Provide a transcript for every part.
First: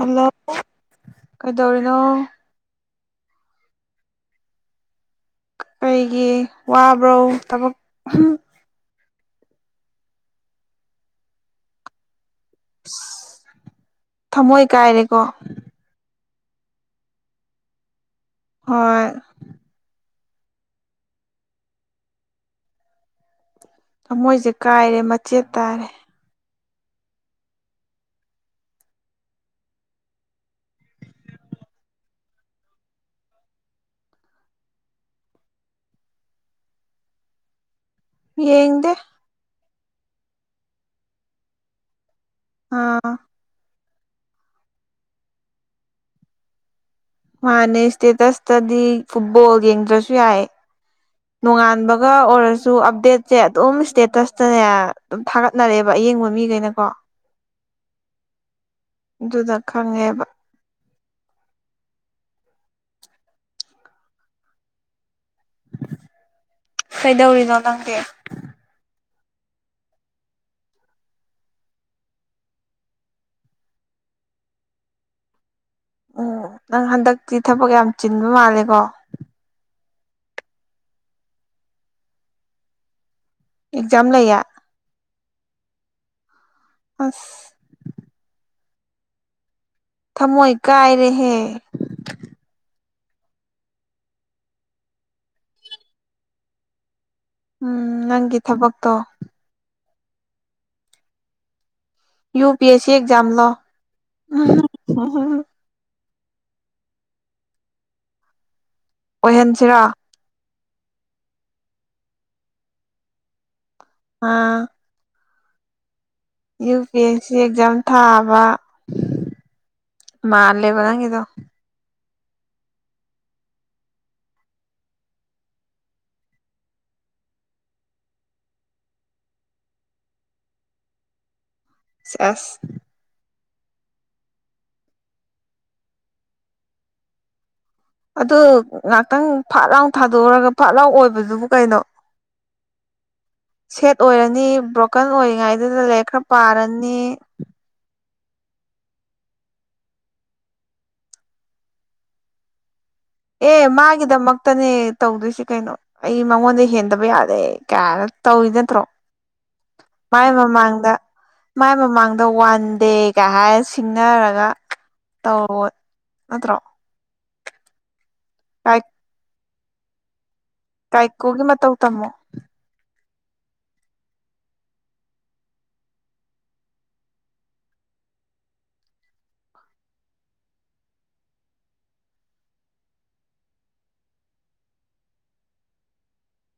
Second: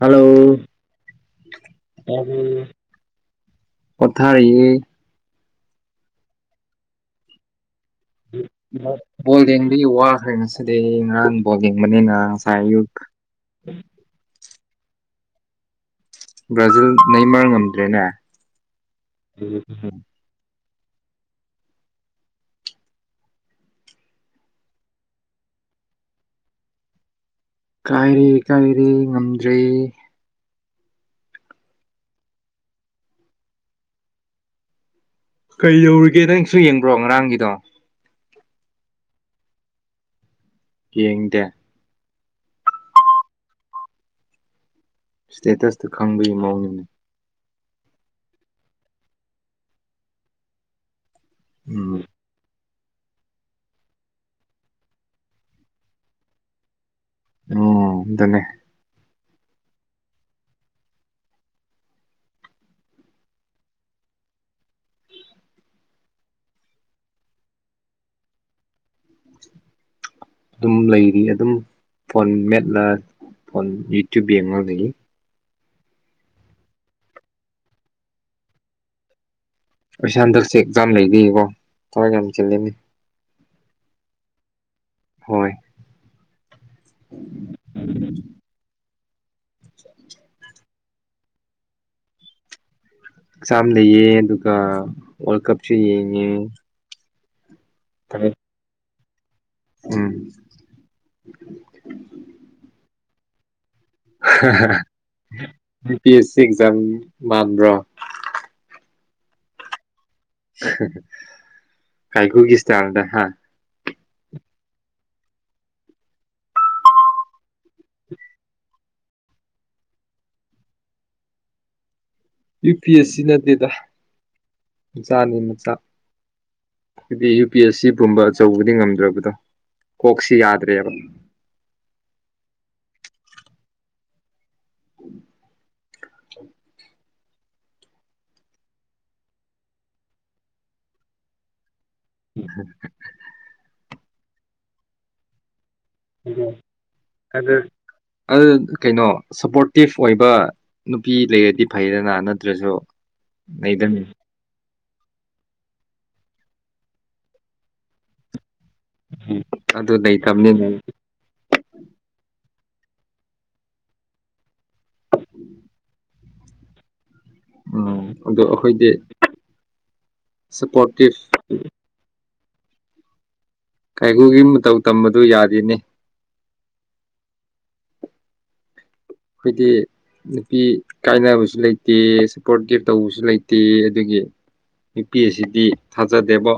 hello ꯀꯩꯗꯧꯔꯤꯅꯣ ꯄꯊꯔꯤꯌꯦ ꯀꯩꯒꯤ ꯋꯥꯕ꯭ꯔꯣ ꯊꯕꯛ ꯕꯣꯜ ꯌꯦꯡꯕꯒꯤ ꯋꯥꯈ꯭ꯔꯦ ꯉꯁꯤꯗꯤ ꯉꯔꯥꯡꯥꯟ ꯕꯣꯜ ꯌꯦꯡꯕꯅꯤꯅ ꯍꯥꯏ ꯌꯨꯛ ꯊꯃꯣꯏ ꯀꯥꯏꯔꯦꯀꯣ ꯕ꯭ꯔꯥꯖꯤꯜ ꯅ ꯃꯔ ꯉꯝꯗ꯭ꯔꯦꯅꯦ ꯍꯣꯏ ꯊꯃꯣꯏꯁꯦ ꯀꯥꯏꯔꯦ ꯃꯆꯦꯠ ꯇꯥꯔꯦ ꯀꯥꯏꯔꯦ ꯀꯥꯏꯔꯦ ꯉꯝꯗ꯭ꯔꯦ ꯀꯩ ꯌꯧꯔꯤꯒꯦ ꯅꯪꯁꯨ ꯌꯦꯡꯕ꯭ꯔꯣ ꯉꯔꯥꯡꯒꯤꯗꯣ ꯌꯦꯗ ꯌꯦꯡꯗꯦ ꯑꯥ ꯏꯁꯇꯦꯇꯁꯇꯨ ꯈꯪꯗꯒꯤ ꯃꯑꯣꯅꯤꯅꯦ ꯃꯥꯅꯦ ꯏꯁꯇꯦꯇꯁꯇꯗꯤ ꯐꯨꯠꯕꯣꯜ ꯌꯦꯡꯗ꯭ꯔꯁꯨ ꯌꯥꯏ ꯎꯝ ꯅꯣꯡꯉꯥꯟꯕꯒ ꯑꯣꯏꯔꯁꯨ ꯁꯨ ꯑꯞꯗꯦꯠꯁꯦ ꯑꯗꯨꯝ ꯏꯁꯇꯦꯇꯁꯇꯅꯦ ꯑꯗꯨꯝ ꯊꯥꯒꯠꯅꯔꯦꯕ ꯑꯌꯦꯡꯕ ꯃꯤꯈꯩꯅꯀꯣ ꯎꯝꯇꯅꯦ ꯑꯗꯨꯗ ꯈꯪꯉꯦꯕ ꯀꯩꯗꯧꯔꯤꯅꯣ ꯅꯪꯗꯤ ꯑꯗꯨꯝ ꯂꯩꯔꯤ ꯑꯗꯨꯝ ꯐꯣꯟ ꯃꯦꯠꯂꯥ ꯐꯣꯟ ꯌꯨꯇ꯭ꯌꯨꯕ ꯌꯦꯡꯉꯥꯡꯗꯒꯤ ꯎꯝ ꯅꯪ ꯍꯟꯗꯛꯇꯤ ꯊꯕꯛ ꯌꯥꯝ ꯆꯤꯟꯕ ꯃꯥꯜꯂꯦꯀꯣ ꯑꯁ ꯍꯟꯗꯛꯁꯦ ꯑꯦꯛꯖꯥ ꯌꯥꯝ ꯂꯩꯕꯩ ꯀꯣ ꯊꯋꯥꯏ ꯌꯥꯝ ꯆꯤꯜꯂꯤꯅꯤ ꯑꯦꯛꯖꯥꯝ ꯂꯩꯌ‌ꯦ ꯍꯣꯏ ꯑꯁ ꯊꯃꯣꯏ ꯀꯥꯏꯔꯦꯍꯦ ꯑꯦꯛꯖꯥꯝ ꯂꯩꯌꯦ ꯑꯗꯨꯒ ꯋꯥꯔꯜ ꯀꯞꯁꯨ ꯌꯦꯡꯉꯤ ꯎꯝ ꯅꯪꯒꯤ ꯊꯕꯛꯇꯣ ꯎꯝ U P S C exam ꯂ‌ꯣ U P S C exam ꯃꯥꯟꯕ꯭ꯔꯣ ꯑꯣꯏꯍꯟꯁꯤꯔ‌ꯣ ꯀꯥꯏꯀꯨꯒꯤ ꯁꯇꯥꯏꯂꯗ ꯍꯥ ꯑꯥ U P S C exam ꯊꯥꯕ ꯃꯥꯂꯦꯕ ꯅꯪꯪꯒꯤꯗ‌ꯣ ꯌꯨ ꯄꯤ ꯑꯦꯁ ꯁꯤ ꯅꯠꯇꯦꯗ ꯃꯆꯥꯅꯦ ꯃꯆꯥ ꯍꯥꯏꯗꯤ ꯌꯨ ꯄꯤ ꯑꯦꯁ ꯁꯤ ꯒꯨꯝꯕ ꯑꯆꯧꯕꯗꯤ ꯉꯝꯗ꯭ꯔꯕꯗꯣ ꯀꯣꯛꯁꯤ ꯌꯥꯗ꯭ꯔꯦꯕ ꯆ‌ꯦꯁ ꯑꯗꯨ ꯉꯥꯛꯇꯪ ꯐꯥꯠ ꯂꯥꯎ ꯊꯥꯗꯣꯛꯎꯔꯒ ꯐꯥꯠ ꯂꯥꯎ ꯑꯣꯏꯕꯗꯨꯕꯨ ꯀꯩꯅꯣ [unintelligible] ꯁꯦꯠ ꯑꯣꯏꯔꯅꯤ ꯕ꯭ꯔꯣꯀꯟ ꯑꯣꯏꯔꯤꯉꯥꯏꯗꯨꯗ ꯂꯥꯏꯔꯤꯛ ꯈꯔ ꯄꯥꯔꯅꯤ ꯑꯗꯨ ꯑꯗꯨ ꯀꯩꯅꯣ ꯁꯞꯄꯣꯔꯇꯤꯞ ꯑꯣꯏꯕ ꯅꯨꯄꯤ ꯂꯩꯔꯗꯤ ꯐꯩꯗꯅ ꯅꯠꯇ꯭ꯔꯁꯨ ꯑꯦ ꯂꯩꯗꯅꯤ ꯃꯥꯒꯤꯗꯃꯛ ꯇꯅꯦ ꯇꯧꯗꯣꯏꯁꯤ ꯀꯩꯅꯣ ꯑꯩ ꯃꯉꯣꯟꯗ ꯍꯦꯟꯗꯕ ꯌꯥꯗꯦ ꯀꯥꯏꯅ ꯇꯧꯋ‌ꯏꯗꯨ ꯅꯠꯇ꯭ꯔꯣ ꯑꯗꯨ ꯃꯥꯏ ꯂꯩꯇꯕꯅꯤꯅ ꯃꯃꯥꯡꯗ ꯃꯥꯏ ꯃꯃꯥꯡꯗ ꯋꯥꯟ ꯁꯟꯗꯦꯒ ꯍꯥꯏ ꯁꯤꯡꯅꯔꯒ ꯇꯧ ꯅꯠꯇ꯭ꯔꯣ ꯎꯝ ꯑꯗꯨ ꯑꯩꯈꯣꯏꯗꯤ ꯁꯄꯣꯔꯇꯤꯞ ꯀꯥꯏꯀꯣꯒꯤ ꯃꯇꯧ ꯇꯝꯃꯣ ꯀꯥꯏꯒꯨꯒꯤ ꯃꯇꯧ ꯇꯝꯕꯗꯨ ꯌꯥꯗ‌ꯦꯅ‌ꯦ ꯑꯩꯈꯣꯏꯗꯤ ꯅꯨꯄꯤ ꯀꯥꯏꯅꯕꯁꯨ ꯂꯩꯇꯦ ꯁꯞꯄꯣꯔꯠꯇꯤꯕ ꯇꯧꯕꯁꯨ ꯂꯩꯇꯦ ꯑꯗꯒꯤ ꯅꯨꯄꯤ ꯑꯁꯤꯗꯤ ꯊꯥꯖꯗꯦꯕꯣ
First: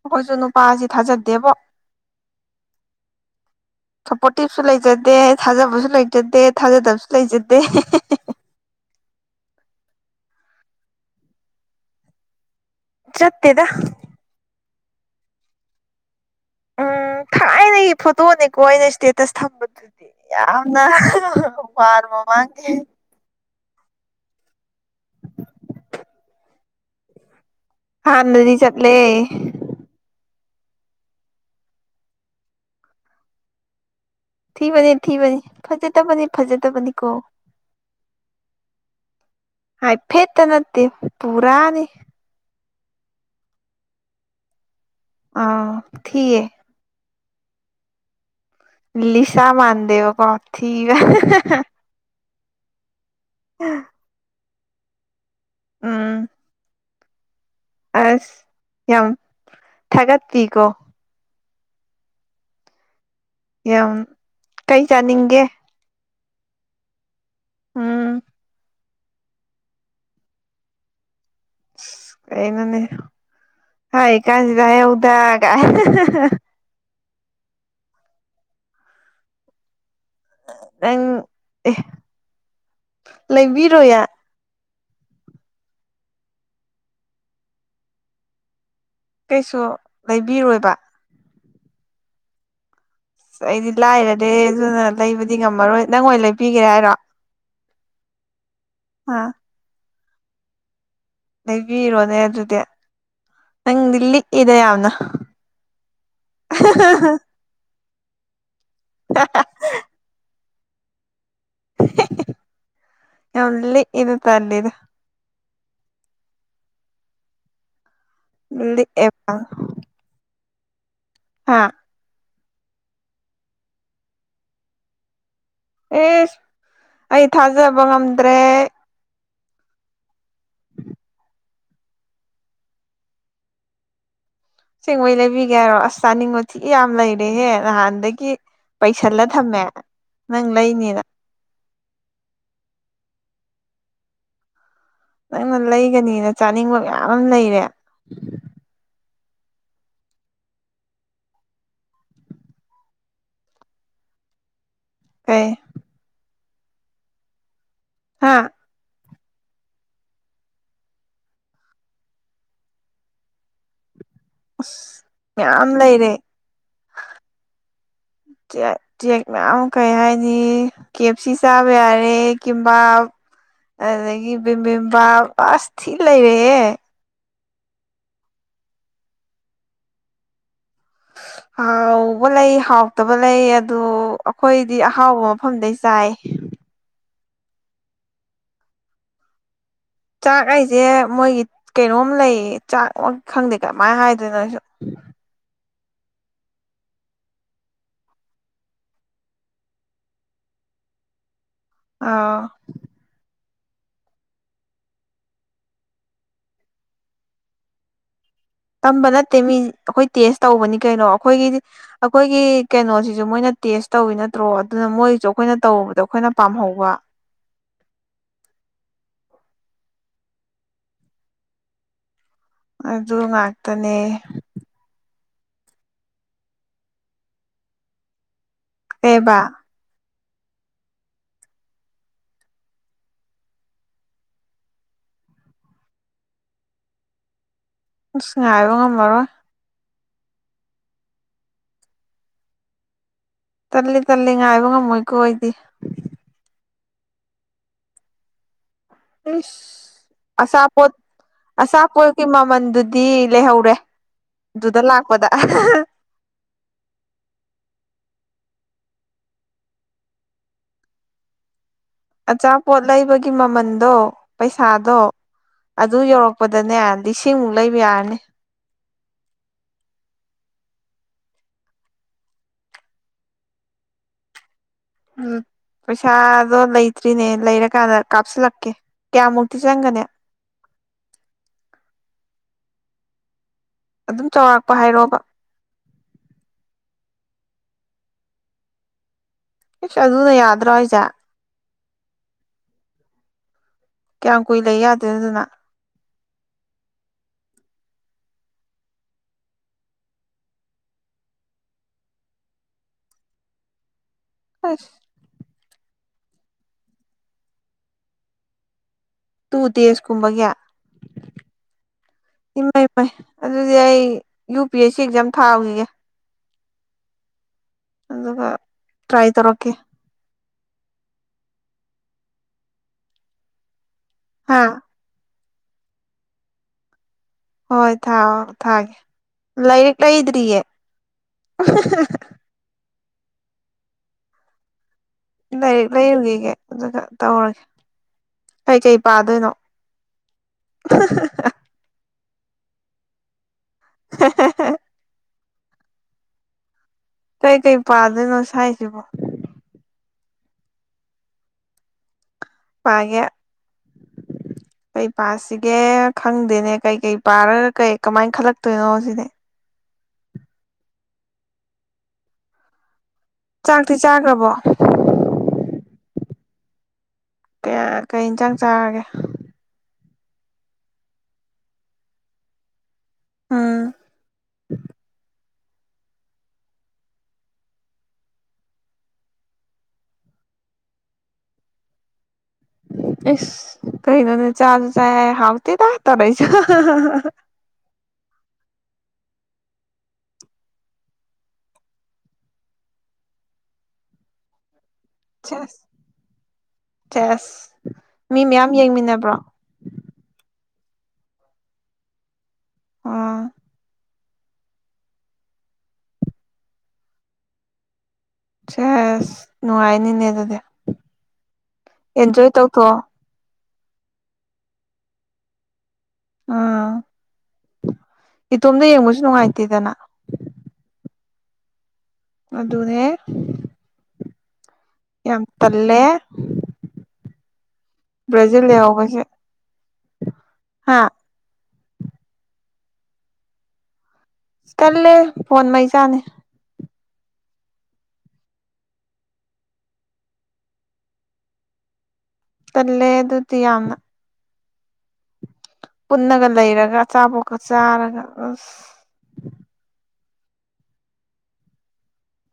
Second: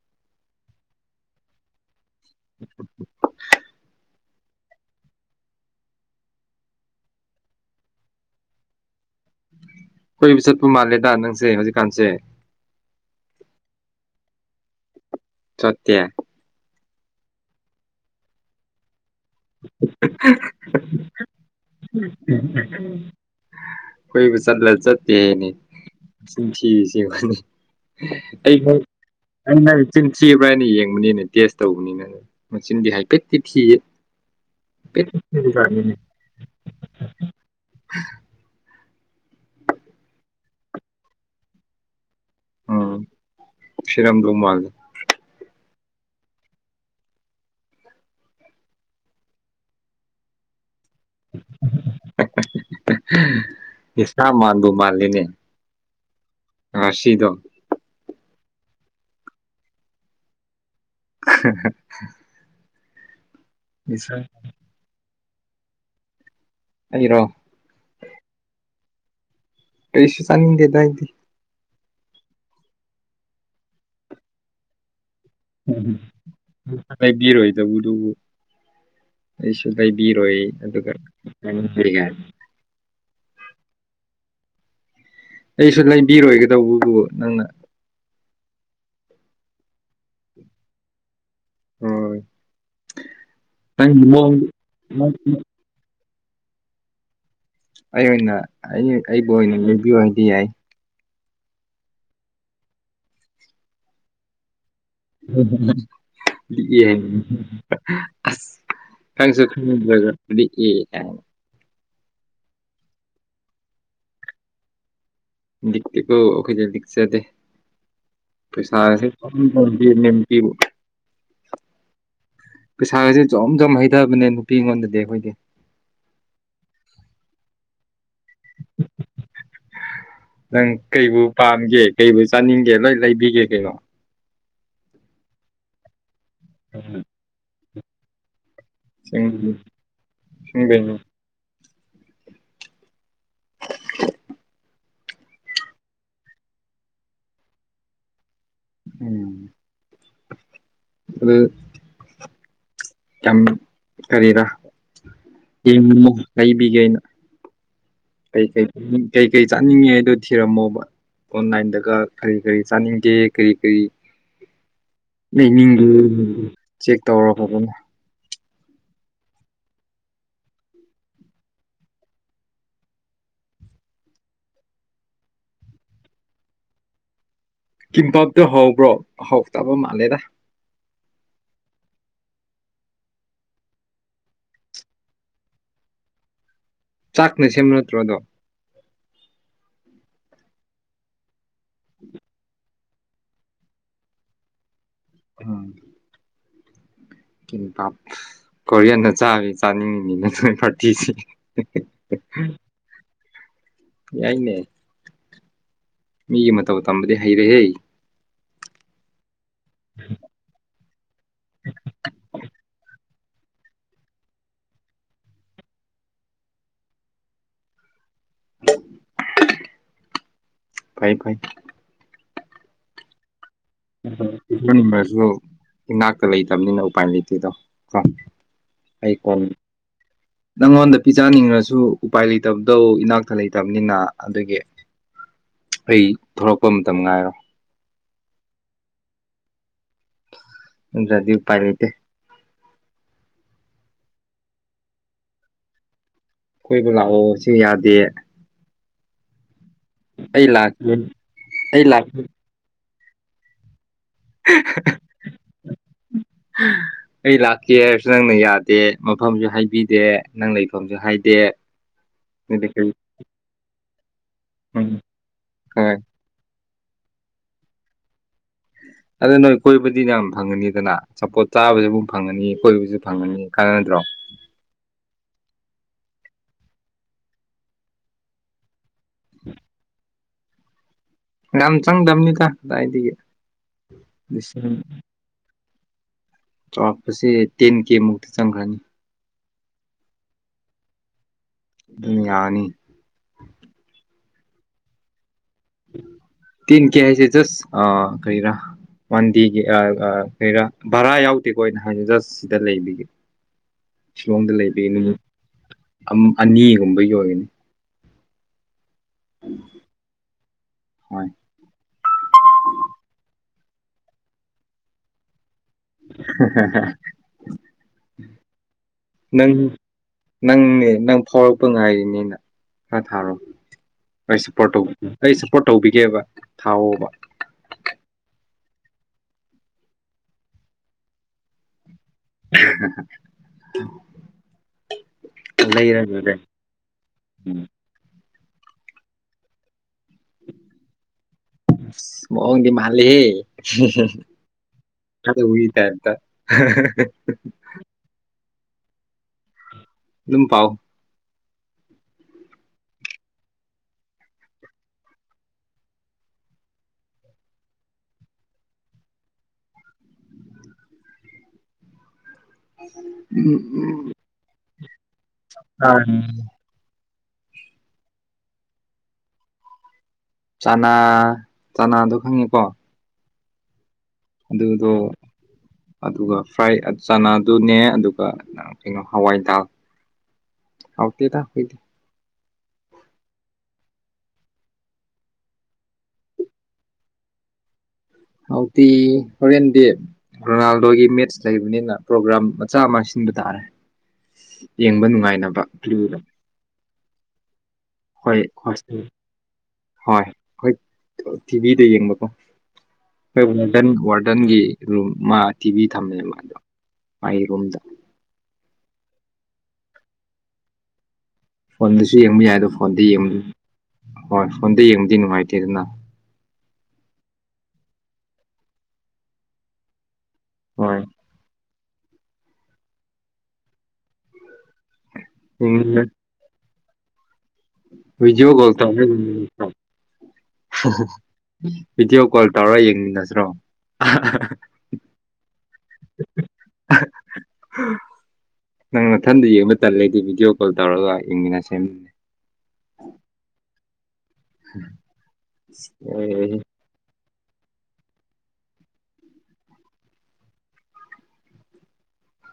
ꯑꯩꯈꯣꯏꯁꯨ ꯅꯨꯄꯥꯁꯤ ꯊꯥꯖꯗꯦꯕꯣ [inaudible] ꯁꯞꯄꯣꯔꯇꯤꯞꯁꯨ ꯂꯩꯖꯗꯦ ꯊꯥꯖꯕꯁꯨ ꯂꯩꯖꯗꯦ ꯊꯥꯖꯗꯕꯁꯨ ꯂꯩꯖꯗꯦ [inaudible] ꯀꯣꯏꯕ ꯆꯠꯄ ꯃꯥꯜꯂꯦꯗ ꯅꯪꯁꯦ ꯍꯧꯖꯤꯛꯀꯥꯟꯁꯦ ꯆꯠꯇꯦꯗ ꯆꯠꯇ‌ꯦ ꯎꯝ ꯊꯥꯏꯅ ꯐꯣꯇꯣꯅꯤꯀꯣ ꯑꯩꯅ ꯏꯁꯇꯦꯠ ꯇꯁ ꯊꯝꯕꯗꯨꯗꯤ ꯌꯥꯝꯅ ꯋꯥꯔ ꯃꯃꯥꯡꯒꯤ ꯀ‌ꯣꯏꯕ ꯆꯠꯂ ꯆꯠꯇꯦꯅꯦ ꯆꯤꯟꯊꯤꯔꯤꯁꯤ ꯌ‌ꯦꯡꯉ‌ꯣꯅ‌ꯦ ꯍꯥꯟꯅꯗꯤ ꯑꯩꯩꯅ ꯆꯠꯂꯦ ꯑꯩꯅ ꯆꯤꯟꯊꯤ ꯑꯩꯅ ꯌꯦꯡꯕꯅꯤꯅ ꯇꯦꯁ ꯇꯧꯕꯅꯤꯅ ꯑꯗꯨ ꯃꯁꯤꯆꯤꯟꯗꯤ ꯍꯥꯏꯐꯦꯠꯇꯗꯤ ꯊꯤꯌꯦ ꯊꯤꯕꯅꯤ ꯊꯤꯕꯅꯤ ꯍꯥꯏꯐꯦꯠꯅꯦ ꯐꯖꯗꯕꯅꯤ ꯐꯖꯗꯕꯅꯤ ꯀꯣ ꯍꯥꯏ ꯐꯦꯠꯇ ꯅꯠꯇ‌ꯦ ꯄꯨꯔꯥꯅꯤ ꯎꯝ ꯊꯤꯔꯝꯗꯧ ꯃꯥꯜꯂꯤ ꯑ ꯊꯤꯌꯦ ꯂꯤꯁꯥ ꯃꯥꯥꯟꯗ‌ꯦꯕ ꯀ‌ꯣ ꯊꯤꯕꯅ ꯏꯁꯁꯥ ꯃꯥꯟꯥꯟꯕ ꯃꯥꯜꯂꯤꯅꯦ ꯑꯥ ꯑꯥ ꯁꯤꯗꯣ ꯑꯁ ꯌꯥꯝ ꯊꯒ ꯊꯔꯤꯀꯣ [unintelligible] ꯌꯥꯝ ꯀꯩ ꯆꯥꯅꯤꯡꯒꯦ ꯑꯔꯣ ꯎꯝ ꯀꯩꯁꯨ ꯆꯥꯅꯤꯡꯗꯦꯗꯥ ꯍꯥꯏꯗꯤ ꯀꯩꯅꯅꯦ ꯍ ꯀꯥꯏꯁꯤꯗ ꯌꯥꯎꯗ ꯇꯒ ꯥꯏ ꯕꯤꯔꯣꯣꯏꯗ ꯎꯗꯕꯁꯨ ꯂꯩꯕꯤꯔꯣꯏ ꯑꯗꯨꯒ ꯅꯪ ꯂꯩꯕꯤꯔꯣꯌꯦ ꯑꯩꯁꯨ ꯂꯩꯕꯤꯔꯣꯏꯒꯗꯧꯕꯕꯨ ꯅꯪꯅ ꯀꯩꯁꯨ ꯂꯩꯕꯤꯔꯣꯏꯕ ꯎꯝ ꯑꯁ ꯑꯩꯗꯤ ꯂꯥꯏꯔꯗꯤ ꯑꯗꯨꯅ ꯂꯩꯕꯗꯤ ꯉꯝꯃꯔꯣꯏ ꯅꯪ ꯑꯣꯏꯅ ꯂꯩꯕꯤꯒꯦ ꯍꯥꯏꯔꯣ ꯑꯩ ꯑꯣꯏꯅ ꯑꯥ ꯑꯩꯕꯨ ꯑꯣꯏꯅ ꯌꯕꯤꯌꯨ ꯍꯥꯏꯗꯤ ꯌꯥꯏ ꯂꯩꯕꯤꯔꯣꯅꯦ ꯑꯗꯨꯗꯤ ꯅꯪꯗꯤ ꯂꯤꯛꯏꯗ ꯌꯥꯝꯅ ꯅꯤ ꯑ ꯈꯪꯁꯨ ꯈ ꯌ ꯂꯩ ꯏꯅ ꯇ ꯂꯩꯗ ꯗꯇꯀꯣ ꯑꯣꯈꯩꯁꯗꯦ ꯄꯩꯁꯥꯁꯦ ꯇ ꯂꯤꯛꯑꯦꯕ ꯑꯥ ꯄꯩꯁꯥꯁꯦ ꯖꯣꯝ ꯖꯣꯝ ꯍꯩꯊꯕꯅꯦ ꯅꯨꯄꯤ ꯑꯩꯉꯣꯟꯗꯗꯤ ꯑꯩꯈꯣꯏꯗꯤ ꯑꯦꯁ ꯑꯩ ꯊꯥꯖꯕ ꯉꯝꯗ꯭ꯔꯦ [unintelligible] ꯅꯪ ꯀꯨ ꯄꯥꯝꯒꯦ ꯀꯨ ꯆꯥꯅꯤꯡꯒꯦ ꯂꯣꯏ ꯂꯩꯕꯤꯒꯦ ꯀꯩꯅꯣ ꯁꯦꯡꯉꯩ ꯂꯩꯕꯤꯒꯦ ꯍꯥꯏꯔꯣ ꯑꯁ ꯆꯥꯅꯤꯡꯕ ꯊꯤ ꯌꯥꯝ ꯂꯩꯔꯦꯍꯦ ꯅꯍꯥꯟꯗꯒꯤ ꯄꯩꯁꯜꯂ ꯊꯝꯃꯦ ꯑꯁꯦꯡꯕꯩꯅꯦ ꯅꯪ ꯂꯩꯅꯤꯅ ꯅꯪꯅ ꯂꯩꯒꯅꯤꯅ ꯆꯥꯅꯤꯡꯕ ꯃꯌꯥꯝ ꯑꯃ ꯂꯩꯔꯦ ꯎꯝ ꯑꯗ ꯌꯥꯝ ꯀꯔꯤꯔ ꯀꯩ ꯌꯦꯡ ꯂꯩꯕꯤꯒꯦ ꯑꯩꯅ ꯍꯥ ꯀꯩ ꯀꯩ ꯀꯩ ꯀꯔꯤ ꯆꯥꯅꯤꯡꯉꯦ ꯍꯥꯏꯗꯣ ꯊꯤꯔꯝꯃꯣꯕ ꯑꯣꯟꯂꯥꯏꯟꯗꯒ ꯀꯔꯤ ꯀꯔꯤ ꯆꯥꯅꯤꯡꯒꯦ ꯀꯔꯤ ꯀꯔꯤ ꯑꯁ ꯃꯌꯥꯝ ꯅꯗꯨ ꯂꯩꯔꯦ ꯆꯦꯛ ꯇꯧ ꯐ ꯆꯦꯛ ꯃꯌꯥꯝ ꯑꯃ ꯀꯩ ꯍꯥꯏꯅꯤ ꯀꯦ ꯑꯦꯞ ꯁꯤ ꯆꯥꯕ ꯌꯥꯔꯦ ꯀꯕꯥ ꯑꯗꯨꯗꯒꯤ ꯕꯤꯝꯕꯤꯦꯝꯕꯥꯁꯊꯤ ꯂꯩꯔꯦꯍꯦ ꯀꯤꯝ ꯄꯞꯇꯣ ꯍꯕ꯭ꯔꯣ ꯍꯧꯥꯎ ꯇꯕ ꯃꯥꯜꯂꯦꯗ [inaudible] ꯍꯥꯎꯕ ꯂꯩ ꯍꯥꯎꯇꯕ ꯂꯩ ꯑꯗꯨ ꯑꯩꯈꯣꯏꯗꯤ ꯑꯍꯥꯎꯕ ꯃꯐꯝꯗ ꯆꯥꯏ ꯆꯥꯛꯅꯦ ꯁꯤꯃꯅꯇ꯭ꯔꯗ ꯆꯥꯛ ꯑꯩꯁꯦ ꯃꯣꯏꯒꯤ ꯀꯩꯅꯣꯝ ꯂꯩꯌꯦ ꯆꯥꯛ ꯈꯪꯗꯦ ꯀꯃꯥꯏꯅ ꯍꯥꯏꯗꯣꯏꯅꯣꯁꯨ ꯀꯣꯔꯤꯌꯗ ꯆꯥꯒ ꯆꯥꯅꯤꯡꯉꯤꯅꯤꯅ ꯅꯣꯏ ꯄꯥꯔꯇꯤꯁꯤ ꯑꯥ ꯌꯥꯏꯅꯦ ꯃꯤꯒꯤ ꯃꯇꯧ ꯇꯝꯕꯗꯤ ꯍꯩꯔꯦꯍꯦ ꯇꯝꯕ ꯅꯠꯇꯦ ꯃꯤ ꯑꯈꯣꯏ ꯇꯦꯁ ꯇꯧꯕꯅꯤ ꯀꯩꯅꯣ ꯑꯩꯈꯣꯏꯒꯤꯗꯤ ꯑꯩꯈꯣꯏꯒꯤ ꯀꯩꯅꯣꯁꯤ ꯁꯨ ꯃꯣꯏꯅ ꯇꯦꯁ ꯇꯧꯋꯤ ꯅꯠꯇ꯭ꯔꯣ ꯑꯗꯨꯅ ꯃꯣꯏꯁꯨ ꯑꯩꯈꯣꯏꯅ ꯇꯧꯔꯨꯕꯗ ꯑꯈꯣꯏꯅ ꯄꯥꯝꯍꯧꯕ [inaudible] ꯐꯩ ꯐꯩ ꯑꯗꯨꯉꯥꯏ ꯅꯤꯡꯁꯨ ꯏꯅꯥꯛꯇ ꯂꯩꯇꯝꯅꯤꯅ ꯎꯄꯥꯏ ꯂꯩꯇꯦꯗꯣ ꯀꯣ ꯀꯩꯕꯥ ꯑꯩꯥꯀꯣꯟ ꯅꯪꯉꯣꯟꯗ ꯄꯤꯖꯥꯅꯤꯡꯔꯁꯨ ꯎꯄꯥꯏ ꯂꯩꯇꯕꯗꯣ ꯏꯅꯥꯛꯇ ꯂꯩꯇꯕꯅꯤꯅ ꯑꯗꯨꯒꯤ ꯑꯩ ꯊꯣꯔꯛꯄ ꯃꯇꯝ ꯉꯥꯏꯔꯣ ꯑꯁ ꯉꯥꯏꯕ ꯉꯝꯃꯔꯣꯏ ꯅꯇꯔ꯭ꯗꯤ ꯎꯄꯥꯏ ꯂꯩꯇꯦ ꯇꯂꯤ ꯇꯂꯤ ꯉꯥꯏꯕ ꯉꯝꯃꯣꯏ ꯀꯣ ꯑꯩꯗꯤ ꯀꯣꯏꯕ ꯂꯥꯛꯑꯣ ꯁꯤ ꯌꯥꯗꯦ ꯑꯁ ꯑꯩ ꯑꯆꯥꯄꯣꯠ ꯂꯥꯛꯀꯦ ꯑꯩ ꯂꯥꯛ ꯑꯆꯥꯄꯣꯠꯀꯤ ꯃꯃꯟꯗꯨ ꯗꯤ ꯂꯩꯍꯧꯔꯦ ꯑꯗꯨꯗ ꯂꯥꯛꯄꯗ ꯑꯩ ꯂꯥꯛꯀꯦ ꯍꯩꯔꯁꯨ ꯅꯪꯅ ꯌꯥꯗꯦ ꯃꯐꯝꯁꯨ ꯍꯥꯏꯕꯤꯗꯦ ꯅꯪ ꯂꯩꯐꯝꯁꯨ ꯍꯥꯏꯗꯦ ꯑꯗꯨꯗꯤ ꯑꯆꯥꯄꯣꯠ ꯀꯔꯤ ꯂꯩꯕꯒꯤ ꯃꯃꯟꯗꯣ ꯎꯝ ꯄꯩꯁꯥꯗꯣ ꯍꯣꯏ ꯑꯗꯨ ꯌꯧꯔꯛꯄ ꯗꯅꯦ ꯂꯤꯁꯤꯡꯃꯨꯛ ꯂꯩꯕ ꯌꯥꯔꯅꯤ ꯑꯗꯨ ꯅꯣꯏ ꯀꯣꯏꯕꯗꯤ ꯌꯥꯝ ꯐꯪꯉꯅꯤꯗꯅ ꯆꯄꯣꯠ ꯆꯥꯕꯁꯨ ꯐꯪꯉꯅꯤ ꯀꯣꯏꯕꯁꯨ ꯐꯪꯉꯅꯤ ꯀꯥꯟꯅꯗ꯭ꯔꯣ ꯎꯝ ꯄꯩꯁꯥꯗꯣ ꯂꯩꯇ꯭ꯔꯤꯅꯦ ꯂꯩꯔꯀꯥꯟꯗ ꯀꯥꯞꯁꯤꯜꯂꯛꯀꯦ ꯀꯌꯥꯃꯨꯛꯇꯤ ꯆꯪꯒꯅꯤ ꯌꯥꯝ ꯆꯪꯗꯝꯅꯤꯗ ꯗꯥꯏꯗꯒꯤ ꯑꯗꯨꯝ ꯆꯥꯎꯔꯥꯛꯄ ꯍꯥꯏꯔꯣꯕ ꯆꯥꯎꯥꯛꯄꯁꯦ ꯇꯦꯟ ꯀꯦ ꯃꯨꯛꯇꯤ ꯆꯪꯈ꯭ꯔꯅꯤ ꯑꯩꯁ ꯑꯗꯨꯅ ꯌꯥꯗ꯭ꯔꯣ ꯑꯩꯁꯦ ꯗꯨꯅꯤꯌꯥꯅꯤ ꯀꯌꯥꯝ ꯀꯨꯏ ꯂꯩ ꯌꯥꯗꯣꯏꯟ ꯑꯗꯨꯅ ꯇꯤꯟ ꯀꯦ ꯍꯥꯏꯁꯦ ꯖꯁ ꯑ ꯀꯔꯩ ꯔ ꯋꯥꯟꯗꯦꯒꯤ ꯑ ꯑ ꯀꯩꯔꯥ ꯚꯥꯔꯥ ꯌꯥꯎꯗꯦꯀꯣ ꯑꯩꯅ ꯍꯥꯏ ꯖꯁ ꯁꯤꯗ ꯂꯩꯕꯤꯒꯤ [inaudible] ꯁꯤꯂꯣꯡꯗ ꯂꯩꯕꯒꯤ ꯑꯁ ꯅꯨꯃꯤꯠ ꯑꯅꯤꯒꯨꯝꯕꯒꯤ ꯑꯣꯏꯒꯅꯤ ꯇꯨ ꯗꯦꯖ ꯀꯨꯝꯕꯒꯤ ꯍꯣꯏ ꯏꯃꯩ ꯃꯩ ꯑꯗꯨꯗꯤ ꯑꯩ U P S C exam ꯊꯥꯎꯒꯤꯒꯦ ꯍ ꯍ ꯍ ꯑꯗꯨꯒ ꯇ꯭ꯔꯥꯏ ꯅꯪ ꯇꯧꯔꯛꯀꯦ ꯅꯪꯅꯦ ꯅꯪ ꯐꯥꯎꯔꯛꯄ ꯉꯥꯏꯔꯤꯅꯤꯅ ꯈꯔ ꯊꯥꯔꯣ ꯑꯩ ꯍꯥ ꯁꯞꯄꯣꯔꯠ ꯑꯩ ꯁꯞꯄꯣꯔꯠ ꯇꯧꯕꯤꯒꯦꯕ ꯊꯥꯎꯑꯣꯕ ꯍꯣꯏ ꯊꯥꯎ ꯊꯥꯒꯦ ꯂꯥꯏꯔꯤꯛ ꯂꯩꯗ꯭ꯔꯤꯌꯦ [unintelligible] ꯂꯥꯏꯔꯤꯛ ꯂꯩꯔ ꯂꯣꯏꯔꯦ ꯂꯩꯔꯨꯒꯤꯒꯦ ꯑꯗꯨꯒ ꯇꯧꯔꯒꯦ ꯀꯩꯀꯩ ꯄꯥꯗꯣꯏꯅꯣ ꯃꯑꯣꯡꯗꯤ ꯃꯥꯜꯂꯤ ꯍꯦ ꯑꯗ ꯎꯔꯤꯇꯥꯏꯞꯇ ꯀꯩ ꯀꯩ ꯄꯥꯗꯣꯏꯅꯣ ꯁꯋ꯭ꯥꯏꯁꯤꯕꯣ ꯗꯨꯝ ꯄꯥꯎ ꯄꯒꯦ ꯀꯩ ꯄꯥꯁꯤꯒꯦ ꯈꯪꯗꯦꯅꯦ ꯀꯩꯀꯩ ꯄꯥꯔꯒ ꯀꯩ ꯀꯃꯥꯏꯅ ꯈꯜꯂꯛꯇꯣꯏꯅꯣ ꯁꯤꯅꯦ ꯆꯥꯛꯇꯤ ꯆꯥꯈ꯭ꯔꯕꯣ ꯑ [inaudible] ꯀꯌꯥ ꯀꯩ ꯏꯟꯁꯥꯡ ꯆꯥꯔꯒꯦ ꯆꯅꯥ ꯆꯅꯥꯗꯣ ꯈꯪꯉꯤꯀꯣ ꯑꯝ ꯑꯗꯨꯗꯣ ꯑꯗꯨꯒ ꯐ꯭ꯔꯥꯏ ꯆꯅꯥꯗꯨꯅꯦ ꯑꯗꯨꯒ ꯀꯩꯅꯣ ꯍꯋꯥꯏ ꯗꯥꯜ ꯍꯥꯎꯇꯦꯗ ꯑꯦꯁ ꯀꯩꯅ ꯅꯅꯦ ꯆꯥꯖ ꯆ ꯍꯥꯎꯇ ꯇꯥꯛ ꯇꯔꯦꯁ [inaudible] ꯍꯣꯔꯦꯟ ꯗꯦ ꯔꯣꯅꯥꯜꯗꯣꯒꯤ ꯃꯦꯠꯁ ꯂꯩꯕꯅꯤꯅ ꯄ꯭ꯔꯣꯒ꯭ꯔꯥꯝ ꯃꯆꯥ ꯑꯃ ꯁꯤꯟꯕ ꯇꯥꯔꯦ [inaudible] ꯌꯦꯡꯕ ꯅꯨꯡꯉꯥꯏꯅꯕ ꯀꯨꯗ ꯌꯦꯁ ꯃꯤ ꯃꯌꯥꯝ ꯌꯦꯡꯃꯤꯟꯅꯕ꯭ꯔꯣ ꯍꯣꯏ ꯍꯣꯏ ꯇꯤꯚꯤꯗ ꯑꯥ ꯌꯦꯡꯕꯀꯣꯣꯏꯗꯟꯔ ꯔꯗꯟꯒꯤ ꯔꯨꯝ ꯃꯥ ꯇꯤꯚꯤ ꯊꯝꯃꯦꯕ ꯑꯗꯣ ꯃꯥꯒꯤ ꯔꯨꯝꯗ ꯁꯦꯁ ꯅꯨꯡꯉꯥꯏꯅꯤꯅꯦ ꯑꯗꯨꯗꯤ ꯐꯣꯟꯗꯁꯨ ꯌꯦꯡꯕ ꯑꯦꯟꯖꯣꯏ ꯌꯥꯏ ꯑꯗꯣ ꯇꯧꯊꯣꯛꯑꯣ ꯐꯣꯟꯗ ꯌꯦꯡ ꯍꯣꯏ ꯐꯣꯟꯗ ꯌꯦꯡꯕꯗꯤ ꯅꯨꯡꯉꯥꯏꯇꯦ ꯑꯗꯨꯅ ꯎꯥ ꯏꯇꯣꯝꯗ ꯌꯦꯡꯕꯁꯨ ꯅꯨꯡꯉꯥꯏꯇꯦꯗꯅ ꯍꯣꯏ ꯑꯗꯨꯅꯦ ꯌꯥꯝ ꯇꯜꯂꯦ ꯍꯏꯖ [inaudible] ꯕ꯭ꯔꯥꯖꯤꯜ ꯀꯣꯜꯇꯥ ꯂꯩꯍꯧꯕꯁꯦ ꯍꯥ ꯚꯤꯗꯤꯑꯣ ꯀꯣꯜ ꯇꯧꯔ ꯌꯦꯡꯃꯤꯟꯅꯁꯤ꯭ꯔꯣ ꯆꯜꯂꯦ ꯐꯣꯟ ꯃꯩꯆꯥꯥꯅꯦ ꯅꯪ ꯃꯊꯟꯗ ꯌꯦꯡꯕ ꯇꯜꯂꯗꯤ ꯚꯤꯗꯤꯑꯣ ꯀꯣꯜ ꯇꯧꯔꯒ ꯌꯦꯡꯃꯤꯅ ꯁꯃꯤ ꯇꯂꯦ ꯑꯗꯨꯗꯤ ꯌꯥꯝꯅ ꯎꯝ [inaudible] ꯄꯨꯟꯅꯒ ꯂꯩꯔꯒ ꯑꯆꯥꯄꯣꯀ ꯆꯥꯔꯒ ꯑꯁ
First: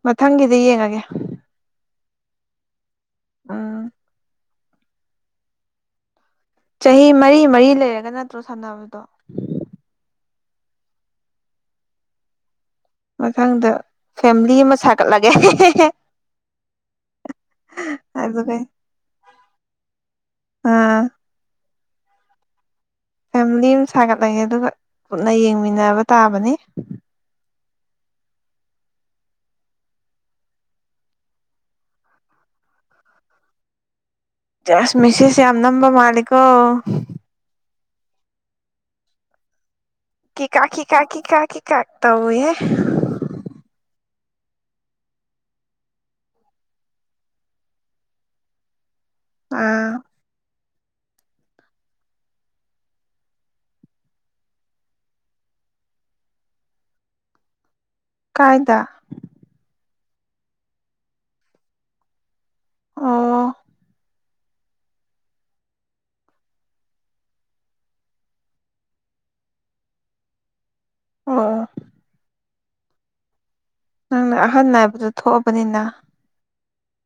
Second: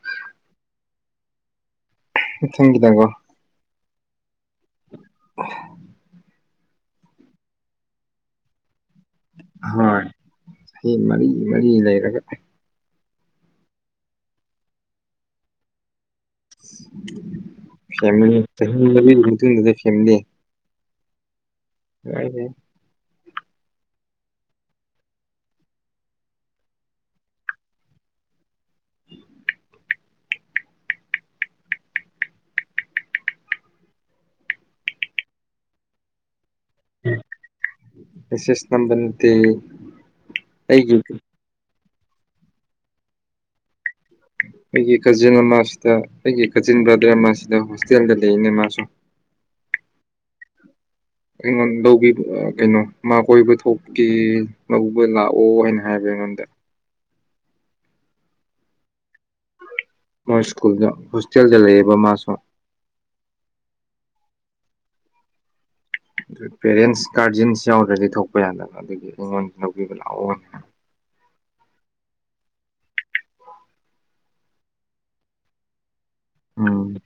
ꯃꯊꯪꯒꯤꯗ ꯌꯦꯡꯉꯒꯦ ꯊꯦꯡꯒꯤ ꯊꯒꯣ ꯎꯝ [inaudible] ꯆꯍꯤ ꯃꯔꯤ ꯃꯔꯤ ꯂꯩꯔꯒ ꯅꯠꯇ꯭ꯔꯣ ꯁꯥꯟꯅꯕ ꯍꯣꯏ ꯁꯤ ꯃꯔꯤ ꯃꯔꯤ ꯂꯩꯔꯒ ꯃꯊꯪꯗ ꯐꯦꯂꯤ ꯑꯃ ꯁꯥꯒꯠꯂꯒꯦ ꯐꯦꯃꯂꯤ ꯑꯗꯨꯒ ꯑꯥ ꯍꯦ [inaudible] ꯐꯦꯃꯤꯂꯤ ꯑꯃ ꯁꯥꯒꯠꯂꯒꯦ ꯑꯗꯨꯒ ꯄꯨꯟꯅ ꯌꯦꯡꯃꯤꯟꯅꯕ ꯇꯥꯕꯅꯤ ꯁ ꯃꯤꯁꯦꯁ ꯌꯥꯝ ꯅꯝꯕ ꯃꯥꯂꯤꯀꯣ ꯁꯦꯁ ꯅꯝꯕꯇ ꯀ ꯀꯥꯀꯤ ꯀꯥꯀꯤ ꯀꯥꯀꯤ ꯀꯥꯥꯛ ꯇꯍꯦ ꯑꯩꯒꯤ ꯀꯖꯤꯟ ꯑꯃꯁꯤꯗ ꯑꯩꯒꯤ ꯀꯖꯤꯟ ꯕ꯭ꯔꯥꯗꯔ ꯑꯃꯁꯤꯗ ꯍꯣꯁꯇꯦꯜꯗ ꯂꯩꯏꯅꯦ ꯃꯥꯁꯨ ꯑꯥ ꯑꯩꯉꯣꯟꯗꯧꯕꯤ ꯀꯩꯅꯣ ꯃꯥ ꯀꯣꯏꯕ ꯊꯣꯛꯀꯦ ꯂꯧꯕ ꯂꯥꯛꯑꯣ ꯍꯥꯏꯅ ꯍꯥꯏꯕ ꯅꯗ [inaudible] ꯀꯥꯏꯗ ꯃꯣꯏ ꯁ꯭ꯀꯨꯜ ꯍꯣꯁꯇꯦꯜꯗ ꯂꯩꯌꯦꯕ ꯃꯥ ꯁꯣ ꯑꯣ ꯑꯗꯨ ꯄꯦꯔꯦꯟꯁ ꯒꯥꯔꯖꯤꯟꯁ ꯌꯥꯎꯗ꯭ꯔꯗꯤ ꯊꯣꯛꯄ ꯌꯥꯗꯕ ꯑꯗꯨꯒꯤ ꯑꯩꯉꯣꯟꯁꯨ ꯂꯧꯕꯤꯕ ꯂꯥꯛꯑꯣꯅꯦ ꯑꯣ ꯅꯪꯅ ꯑꯍꯟ ꯅꯥꯏꯕꯗ ꯊꯣꯛꯑꯕꯅꯤꯅ ꯎꯝ